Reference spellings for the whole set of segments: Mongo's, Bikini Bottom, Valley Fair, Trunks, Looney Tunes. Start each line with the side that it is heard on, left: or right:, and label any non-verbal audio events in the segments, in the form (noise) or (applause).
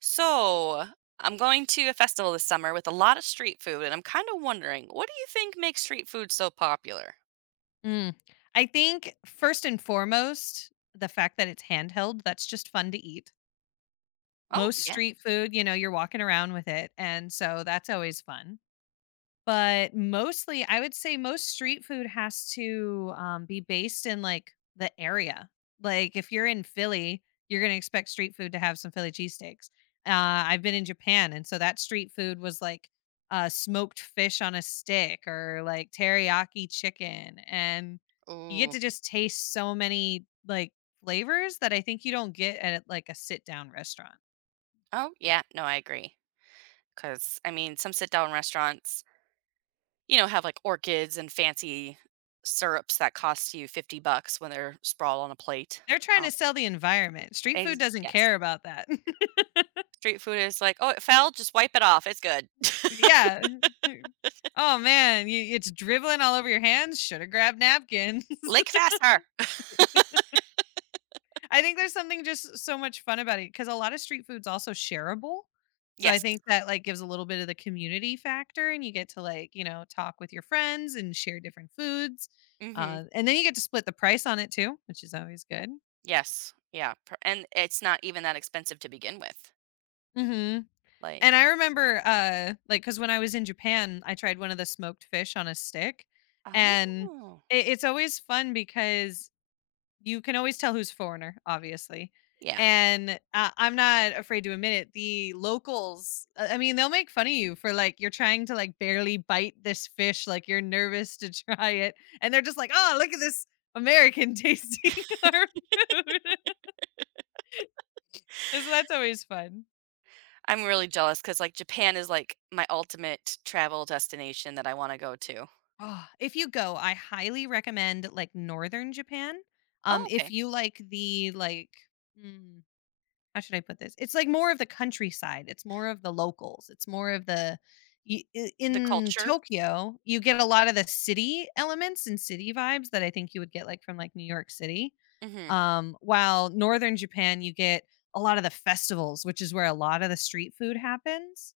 right: So, I'm going to a festival this summer with a lot of street food, and I'm kind of wondering, what do you think makes street food so popular?
left: Mm. I think first and foremost, the fact that it's handheld, that's just fun to eat.
right: Oh,
left: Most
right: yeah.
left: street food, you're walking around with it. And so that's always fun. But mostly, I would say most street food has to, be based in, like, the area. Like, if you're in Philly, you're gonna expect street food to have some Philly cheesesteaks. I've been in Japan, and so that street food was, like, smoked fish on a stick or, like, teriyaki chicken, and you get
right: Ooh.
left: to just taste so many, like, flavors that I think you don't get at like a sit down restaurant.
right: Oh, yeah. No, I agree. Because, I mean, some sit down restaurants, have like orchids and fancy syrups that cost you 50 bucks when they're sprawled on a plate.
left: They're trying to
right: Um,
left: sell the environment. Street food doesn't
right: yes.
left: care about that.
right: Street food is like, oh, it fell. Just wipe it off. It's good.
left: (laughs) Yeah. (laughs) Oh man, it's dribbling all over your hands. Should have grabbed napkins.
right: (laughs) Lick
left: (laughs)
right: faster.
left: I think there's something just so much fun about it because a lot of street food's also shareable. So I
right: Yes.
left: think that like gives a little bit of the community factor and you get to like, talk with your friends and share different foods.
right: Mm-hmm.
left: And then you get to split the price on it too, which is always good.
right: Yes. Yeah. And it's not even that expensive to begin with.
left: Hmm. And
right: Like,
left: I remember like because when I was in Japan, I tried one of the smoked fish on a stick, and
right: oh,
left: it's always fun because you can always tell who's foreigner, obviously.
right: yeah.
left: And I'm not afraid to admit it. The locals, I mean, they'll make fun of you for like you're trying to like barely bite this fish, like you're nervous to (laughs) try it, and they're just like, "Oh, look at this American tasting (laughs) our food." (laughs) So that's always fun.
right: I'm really jealous because like, Japan is, like, my ultimate travel destination that I wanna go to.
left: Ah, if you go, I highly recommend like northern Japan.
right: Oh,
left: If
right: okay.
left: you like the like How should I put this? It's like more of the countryside. It's more of the locals. It's more of the y- I-
right: The
left: In
right: culture?
left: Tokyo, you get a lot of the city elements and city vibes that I think you would get like from like New York City.
right: Mhm.
left: While northern Japan, you get a lot of the festivals, which is where a lot of the street food happens.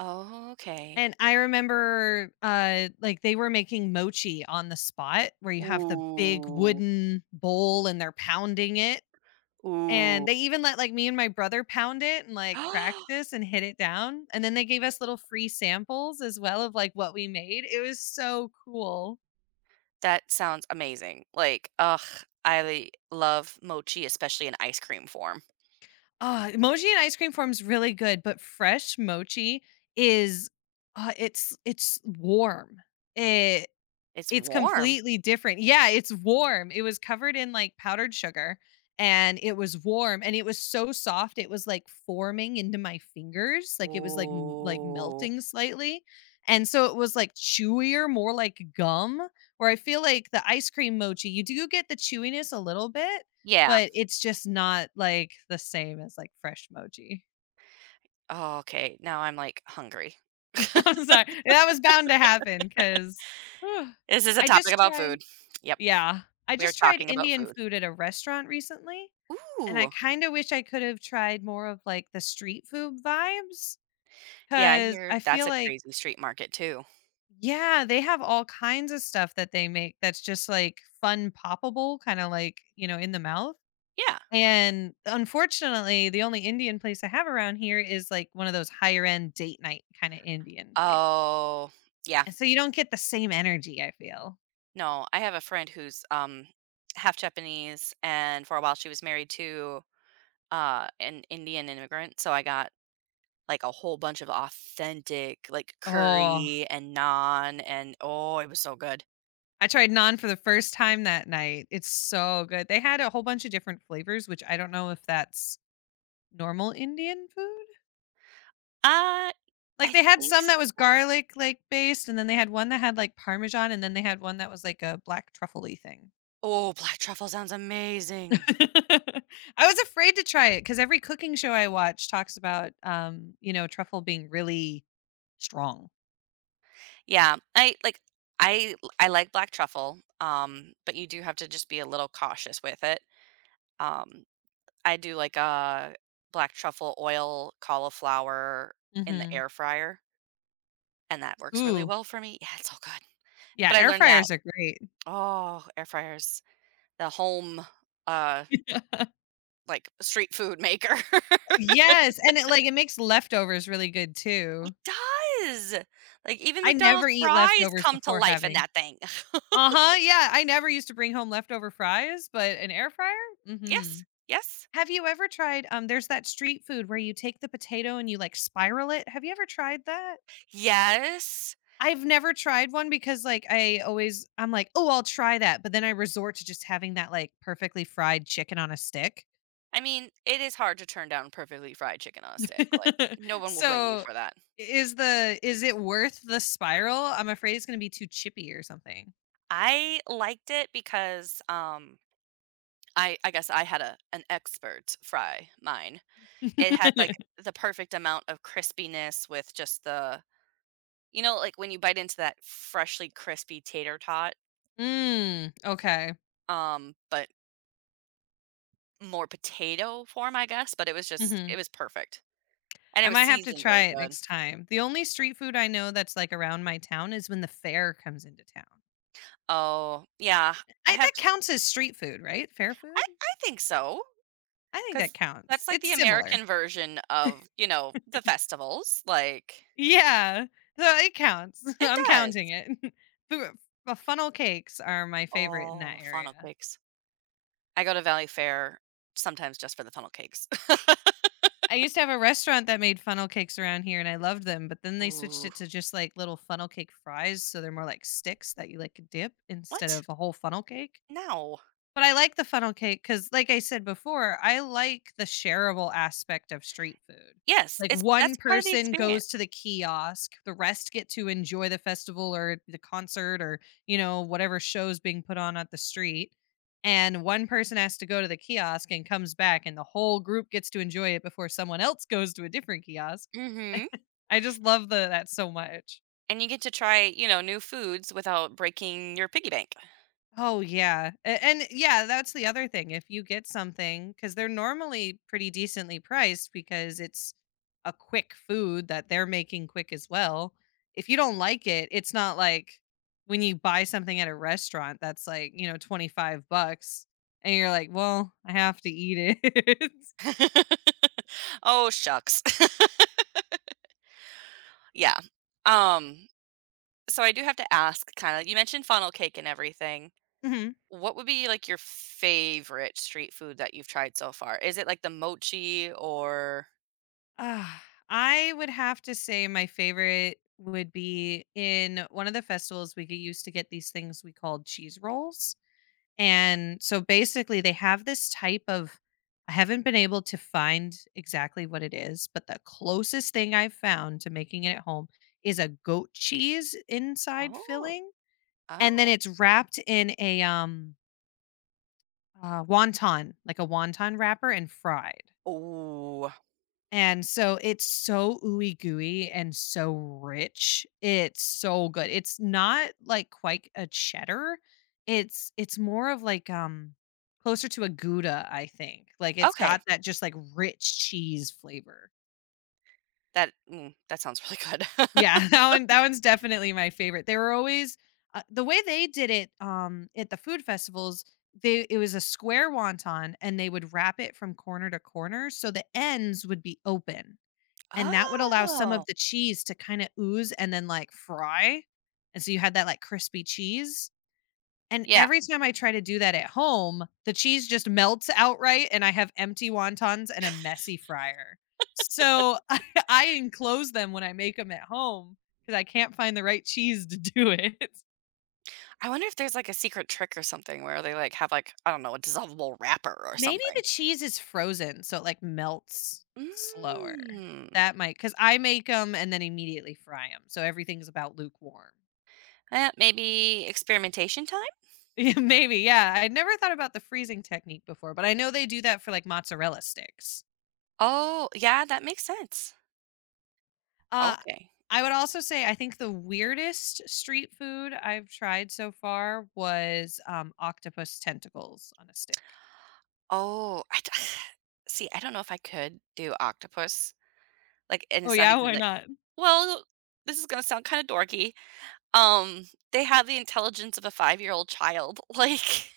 right: Okay.
left: And I remember like they were making mochi on the spot where you have the big
right: Ooh,
left: wooden bowl and they're pounding it, and
right: ooh.
left: they even let, like, me and my brother pound it and, like, practice
right: (gasps)
left: and hit it down, and then they gave us little free samples as well of, like, what we made. It was so cool.
right: That sounds amazing. Like, ugh, I love mochi, especially in ice cream form.
left: Ah, mochi and ice cream form's really good, but fresh mochi is, it's warm. It
right: It's
left: It's
right: warm.
left: completely different. Yeah, it's warm. It was covered in, like, powdered sugar, and it was warm, and it was so soft, it was, like, forming into my fingers, like, it was, like,
right: Ooh.
left: melting slightly, and so it was, like, chewier, more like gum, where I feel like the ice cream mochi, you do get the chewiness a little bit,
right: Yeah.
left: but it's just not, like, the same as, like, fresh mochi.
right: Oh, okay. Now I'm, like, hungry.
left: (laughs) I'm sorry. That was bound to happen because
right: This is
left: (sighs)
right: a
left: I
right: topic
left: just
right: about
left: tried
right: food. Yep.
left: Yeah. I
right: We are
left: just tried
right: talking about
left: Indian
right: food.
left: food at a restaurant recently, and I
right: Ooh.
left: kinda wish I could have tried more of, like, the street food vibes. Cause
right: Yeah, I hear
left: I feel
right: that's a
left: like
right: crazy street market too.
left: yeah, they have all kinds of stuff that they make that's just, like, fun poppable, kinda like, in the mouth,
right: Yeah.
left: and unfortunately, the only Indian place I have around here is, like, one of those higher end date night kinda Indian place,
right: Oh, yeah.
left: and so you don't get the same energy, I feel.
right: No, I have a friend who's, half Japanese, and for a while she was married to, an Indian immigrant, so I got, like, a whole bunch of authentic, like,
left: Oh.
right: curry and naan and oh, it was so good.
left: I tried naan for the first time that night. It's so good. They had a whole bunch of different flavors, which I don't know if that's normal Indian food.
right: Uh,
left: Like
right: I
left: they had
right: think
left: some
right: s
left: that was garlic like based, and then they had one that had like parmesan, and then they had one that was like a black truffle-y thing.
right: oh, black truffle sounds
left: (laughs)
right: amazing.
left: I was afraid to try it because every cooking show I watch talks about truffle being really strong.
right: Yeah, I like black truffle, but you do have to just be a little cautious with it, um I do like a black truffle oil cauliflower in the
left: Mhm.
right: air fryer, and that works really
left: Ooh.
right: well for me. Yeah, it's so good.
left: Yeah,
right: But I
left: air
right: learned that
left: fryers are great.
right: oh, air fryers, the home, uh,
left: (laughs)
right: like street food maker. (laughs)
left: Yes, and it like it makes leftovers really good
right: It
left: too.
right: does. Like even
left: I never
right: McDonald's
left: eat
right: fries
left: leftovers
right: come to
left: before
right: life in
left: having.
right: that thing. (laughs)
left: Uh-huh, yeah, I never used to bring home leftover fries, but an air fryer?
right: Yes.
left: Mhm.
right: Yes.
left: Have you ever tried, there's that street food where you take the potato and you, like, spiral it. Have you ever tried that?
right: Yes.
left: I've never tried one because, like, I'm like, "Oh, I'll try that," but then I resort to just having that, like, perfectly fried chicken on a stick.
right: I mean, it is hard to turn down perfectly fried chicken on a stick. Like
left: (laughs)
right: no one will blame you
left: So,
right: for that.
left: is it worth the spiral? I'm afraid it's gonna be too chippy or something.
right: I liked it because I guess I had a an expert fry mine. It had, like,
left: (laughs)
right: the perfect amount of crispiness with just the like, when you bite into that freshly crispy tater tot,
left: Mm, okay.
right: but more potato form, I guess, but it was just
left: Mhm.
right: it was perfect, and it
left: I
right: was
left: might have to
right: seasoned
left: try
right: really
left: it
right: good.
left: next time. The only street food I know that's, like, around my town is when the fair comes into town.
right: Oh, yeah, I
left: I
right: have
left: That
right: t
left: counts as street food, right? Fair
right: I
left: food?
right: I think so
left: I think that
right: because
left: counts.
right: that's, like,
left: It's
right: the
left: similar.
right: American version of, the festivals, like
left: Yeah. So it counts. (laughs)
right: it
left: I'm
right: does.
left: counting it. (laughs) Fu Funnel cakes are my favorite in that
right: Oh, funnel
left: area.
right: cakes. I go to Valley Fair sometimes just for the funnel cakes.
left: I used to have a restaurant that made funnel cakes around here, and I loved them, but then
right: (laughs)
left: they switched
right: Ooh,
left: it to just, like, little funnel cake fries, so they're more like sticks that you, like, dip instead
right: what?
left: of a whole funnel cake.
right: No.
left: But I like the funnel cake because, like I said before, I like the shareable aspect of street food.
right: Yes,
left: Like,
right: it's
left: one
right: that's part of the
left: person goes to
right: experience.
left: the kiosk, the rest get to enjoy the festival or the concert or, whatever show's being put on at the street, and one person has to go to the kiosk and comes back, and the whole group gets to enjoy it before someone else goes to a different kiosk.
right: Mm.
left: (laughs)
right: Mhm.
left: I just love the that so much.
right: And you get to try, new foods without breaking your piggy bank.
left: Oh yeah. And, yeah, that's the other thing. If you get something cuz they're normally pretty decently priced because it's a quick food that they're making quick as well. If you don't like it, it's not like when you buy something at a restaurant that's like, 25 bucks, and you're like, "Well, I have to eat it." (laughs)
right: (laughs) Oh, shucks. (laughs) Yeah. Um, so I do have to ask kinda you mentioned funnel cake and everything.
left: Mhm.
right: What would be, like, your favorite street food that you've tried so far? Is it, like, the mochi or
left: Ah, I would have to say my favorite would be in one of the festivals we used to get these things we called cheese rolls. And so basically, they have this type of I haven't been able to find exactly what it is, but the closest thing I've found to making it at home is a goat cheese inside
right: oh.
left: filling, and then
right: Oh.
left: it's wrapped in a, wonton, like a wonton wrapper, and fried.
right: Ooh.
left: And so it's so ooey gooey and so rich. It's so good. It's not like quite a cheddar. It's more of like closer to a Gouda, I think. Like it's
right: Okay.
left: got that just like rich cheese flavor.
right: That sounds really good.
left: Yeah, (laughs)
right: (laughs)
left: that one's definitely my favorite. They were always, the way they did it at the food festivals, they it was a square wonton, and they would wrap it from corner to corner so the ends would be open. And that would allow some of
right: Oh,
left: the cheese to kinda ooze and then, like, fry, and so you had that, like, crispy cheese, and
right: yeah.
left: every time I try to do that at home, the cheese just melts outright, and I have empty wontons and a messy fryer. So (laughs) I enclose them when I make them at home because I can't find the right cheese to do it. (laughs)
right: I wonder if there's, like, a secret trick or something where they, like, have, like, I don't know, a dissolvable wrapper or
left: Maybe the
right: something.
left: cheese is frozen, so it, like, melts slower.
right: Mm.
left: That might, because I make them and then immediately fry them, so everything's about lukewarm.
right: Eh, maybe experimentation time?
left: (laughs) Yeah, maybe, yeah. I never thought about the freezing technique before, but I know they do that for like mozzarella sticks.
right: Oh, yeah, that makes sense.
left: Uh
right: Okay.
left: I would also say I think the weirdest street food I've tried so far was octopus tentacles on a stick.
right: Oh, I d (sighs) see, I don't know if I could do octopus, like, and
left: Oh
right: it's not
left: yeah,
right: even,
left: why
right: like
left: not?
right: well, this is gonna sound kinda dorky. Um, they have the intelligence of a 5-year-old child, (laughs) like,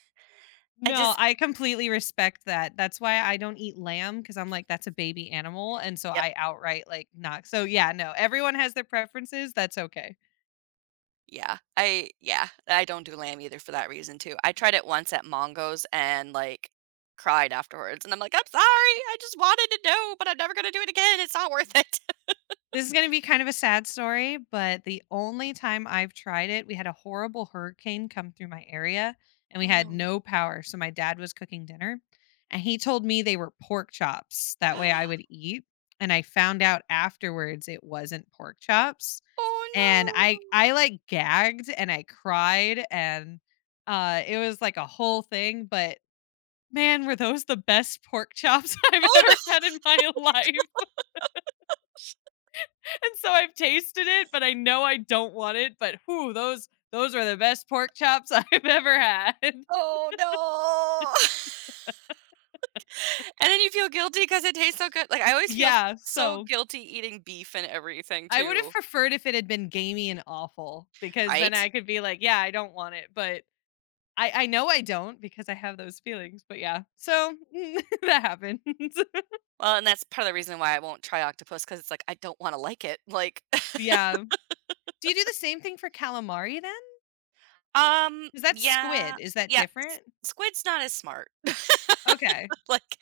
right: I
left: No,
right: just
left: I completely respect that. That's why I don't eat lamb because I'm like that's a baby animal and so I outright like not. So yeah, no. Everyone has their preferences. That's okay.
right: yeah, I don't do lamb either for that reason too. I tried it once at Mongo's and, like, cried afterwards, and I'm like, "I'm sorry, I just wanted to know, but I'm never gonna do it again, it's not worth it." (laughs)
left: This is going to be kind of a sad story, but the only time I've tried it, we had a horrible hurricane come through my area and we
right: Oh,
left: had
right: no.
left: no power. So my dad was cooking dinner and he told me they were pork chops. That way I would
right: (gasps)
left: eat. And I found out afterwards it wasn't pork chops.
right: Oh,
left: And I
right: no.
left: like gagged and I cried and it was like a whole thing, but man, were those the best pork chops (laughs) I've
right: Oh, no.
left: ever had in my life. (laughs) And so I've tasted it, but I know I don't want it, but whew, those are the best pork chops (laughs) I've ever had. (laughs)
right: (laughs) Oh, no. (laughs) And then you feel guilty because it tastes so good. Like, I always feel
left: Yeah,
right: so
left: so
right: guilty eating beef and everything
left: I would have
right: too,
left: preferred if it had been gamey and awful because then
right: right?
left: I could be like, "Yeah, I don't want it," but I know I don't because I have those feelings, but yeah. So, (laughs) that happens. (laughs)
right: Well, and that's part of the reason why I won't try octopus because it's like, I don't wanna like it, like
left: Yeah. Do you do the same thing for calamari? Then is that
right: Yeah,
left: squid. Is that
right: yeah,
left: different?
right: s squid's not as smart. (laughs)
left: Okay.
right: Like,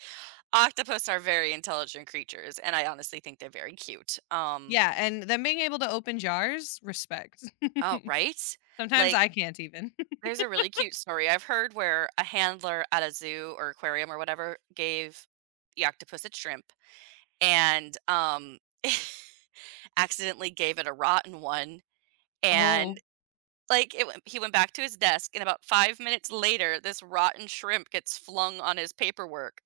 right: octopus are very intelligent creatures, and I honestly think they're very cute. Um
left: Yeah, and then being able to open jars, respect.
right: oh, right?
left: (laughs) Sometimes
right: Like,
left: I can't even. (laughs)
right: there's a really cute story I've heard where a handler at a zoo or aquarium or whatever gave the octopus a shrimp and, (laughs) accidentally gave it a rotten one,
left: Oh.
right: and, like, it went he went back to his desk, and about 5 minutes later, this rotten shrimp gets flung on his paperwork.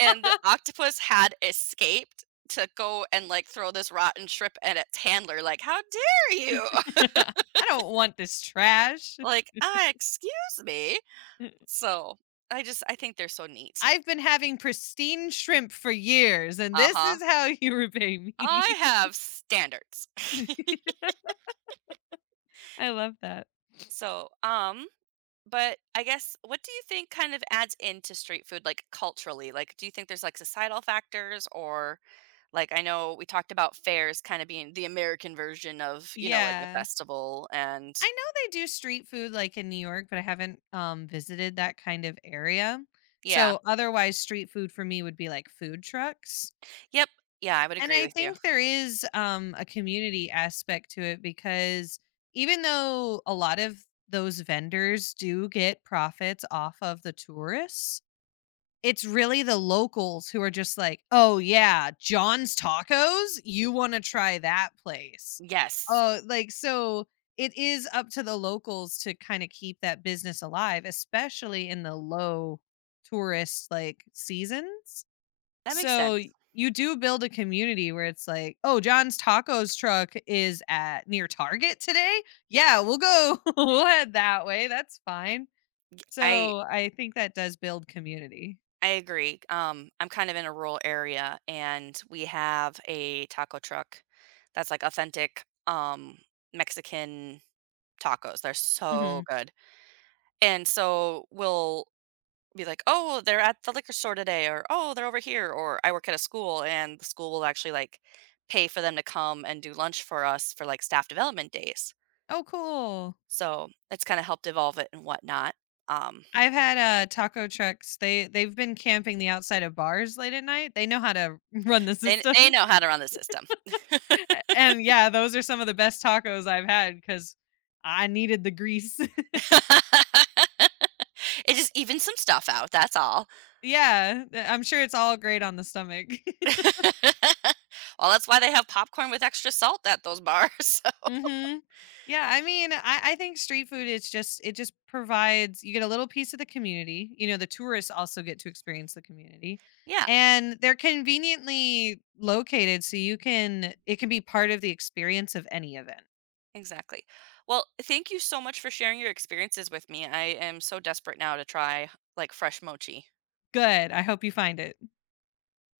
right: And the octopus had escaped to go and, like, throw this rotten shrimp at its handler, like, "How dare you!"
left: (laughs)
right: (laughs)
left: I don't want this trash.
right: Like, ah, excuse me?"
left: (laughs)
right: So, I think they're so neat.
left: I've been having pristine shrimp for years, and this
right: Uh-huh.
left: is how (laughs) you repay
right: I
left: me.
right: have standards. (laughs)
left: (laughs) I love that.
right: So, but I guess what do you think kind of adds into street food, like, culturally? Like, do you think there's, like, societal factors or, like, I know we talked about fairs kinda being the American version of, like, a
left: Yeah.
right: festival and
left: I know they do street food like in New York, but I haven't visited that kind of area.
right: yeah.
left: So otherwise street food for me would be like food trucks.
right: Yep. Yeah, I would
left: And
right: agree
left: I
right: with you.
left: think there is a community aspect to it because even though a lot of those vendors do get profits off of the tourists, it's really the locals who are just like, "Oh yeah, John's Tacos? You want to try that place."
right: Yes.
left: Oh, like so it is up to the locals to kind of keep that business alive, especially in the low tourist like seasons.
right: That makes
left: So
right: sense.
left: you do build a community where it's like, oh, John's tacos truck is at near Target today. Yeah, we'll go (laughs) we'll head that way. That's fine.
right: I
left: So I think that does build community.
right: I agree. I'm kind of in a rural area and we have a taco truck that's like authentic Mexican tacos. They're so
left: Mhm.
right: good. And so we'll be like, "Oh, they're at the liquor store today," or "Oh, they're over here," or I work at a school and the school will actually like pay for them to come and do lunch for us for like staff development days.
left: Oh, cool.
right: So, it's kind of helped evolve it and whatnot. Um,
left: I've had taco trucks. They've been camping the outside of bars late at night. They know how to (laughs) run the
right: They
left: system.
right: they
left: (laughs)
right: know how to run the system.
left: And yeah, those are some of the best tacos I've had cuz I needed the grease.
right: (laughs) It just evens some stuff out, that's all.
left: (laughs) Yeah, I'm sure it's all great on the stomach. (laughs)
right: (laughs) Well, that's why they have popcorn with extra salt at those bars. (laughs) So,
left: Mhm. Yeah, I mean, I think street food is just it just provides you get a little piece of the community. The tourists also get to experience the community.
right: yeah,
left: And they're conveniently located so you can it can be part of the experience of any event.
right: exactly. Well, thank you so much for sharing your experiences with me. I am so desperate now to try, like, fresh mochi.
left: Good. I hope you find it.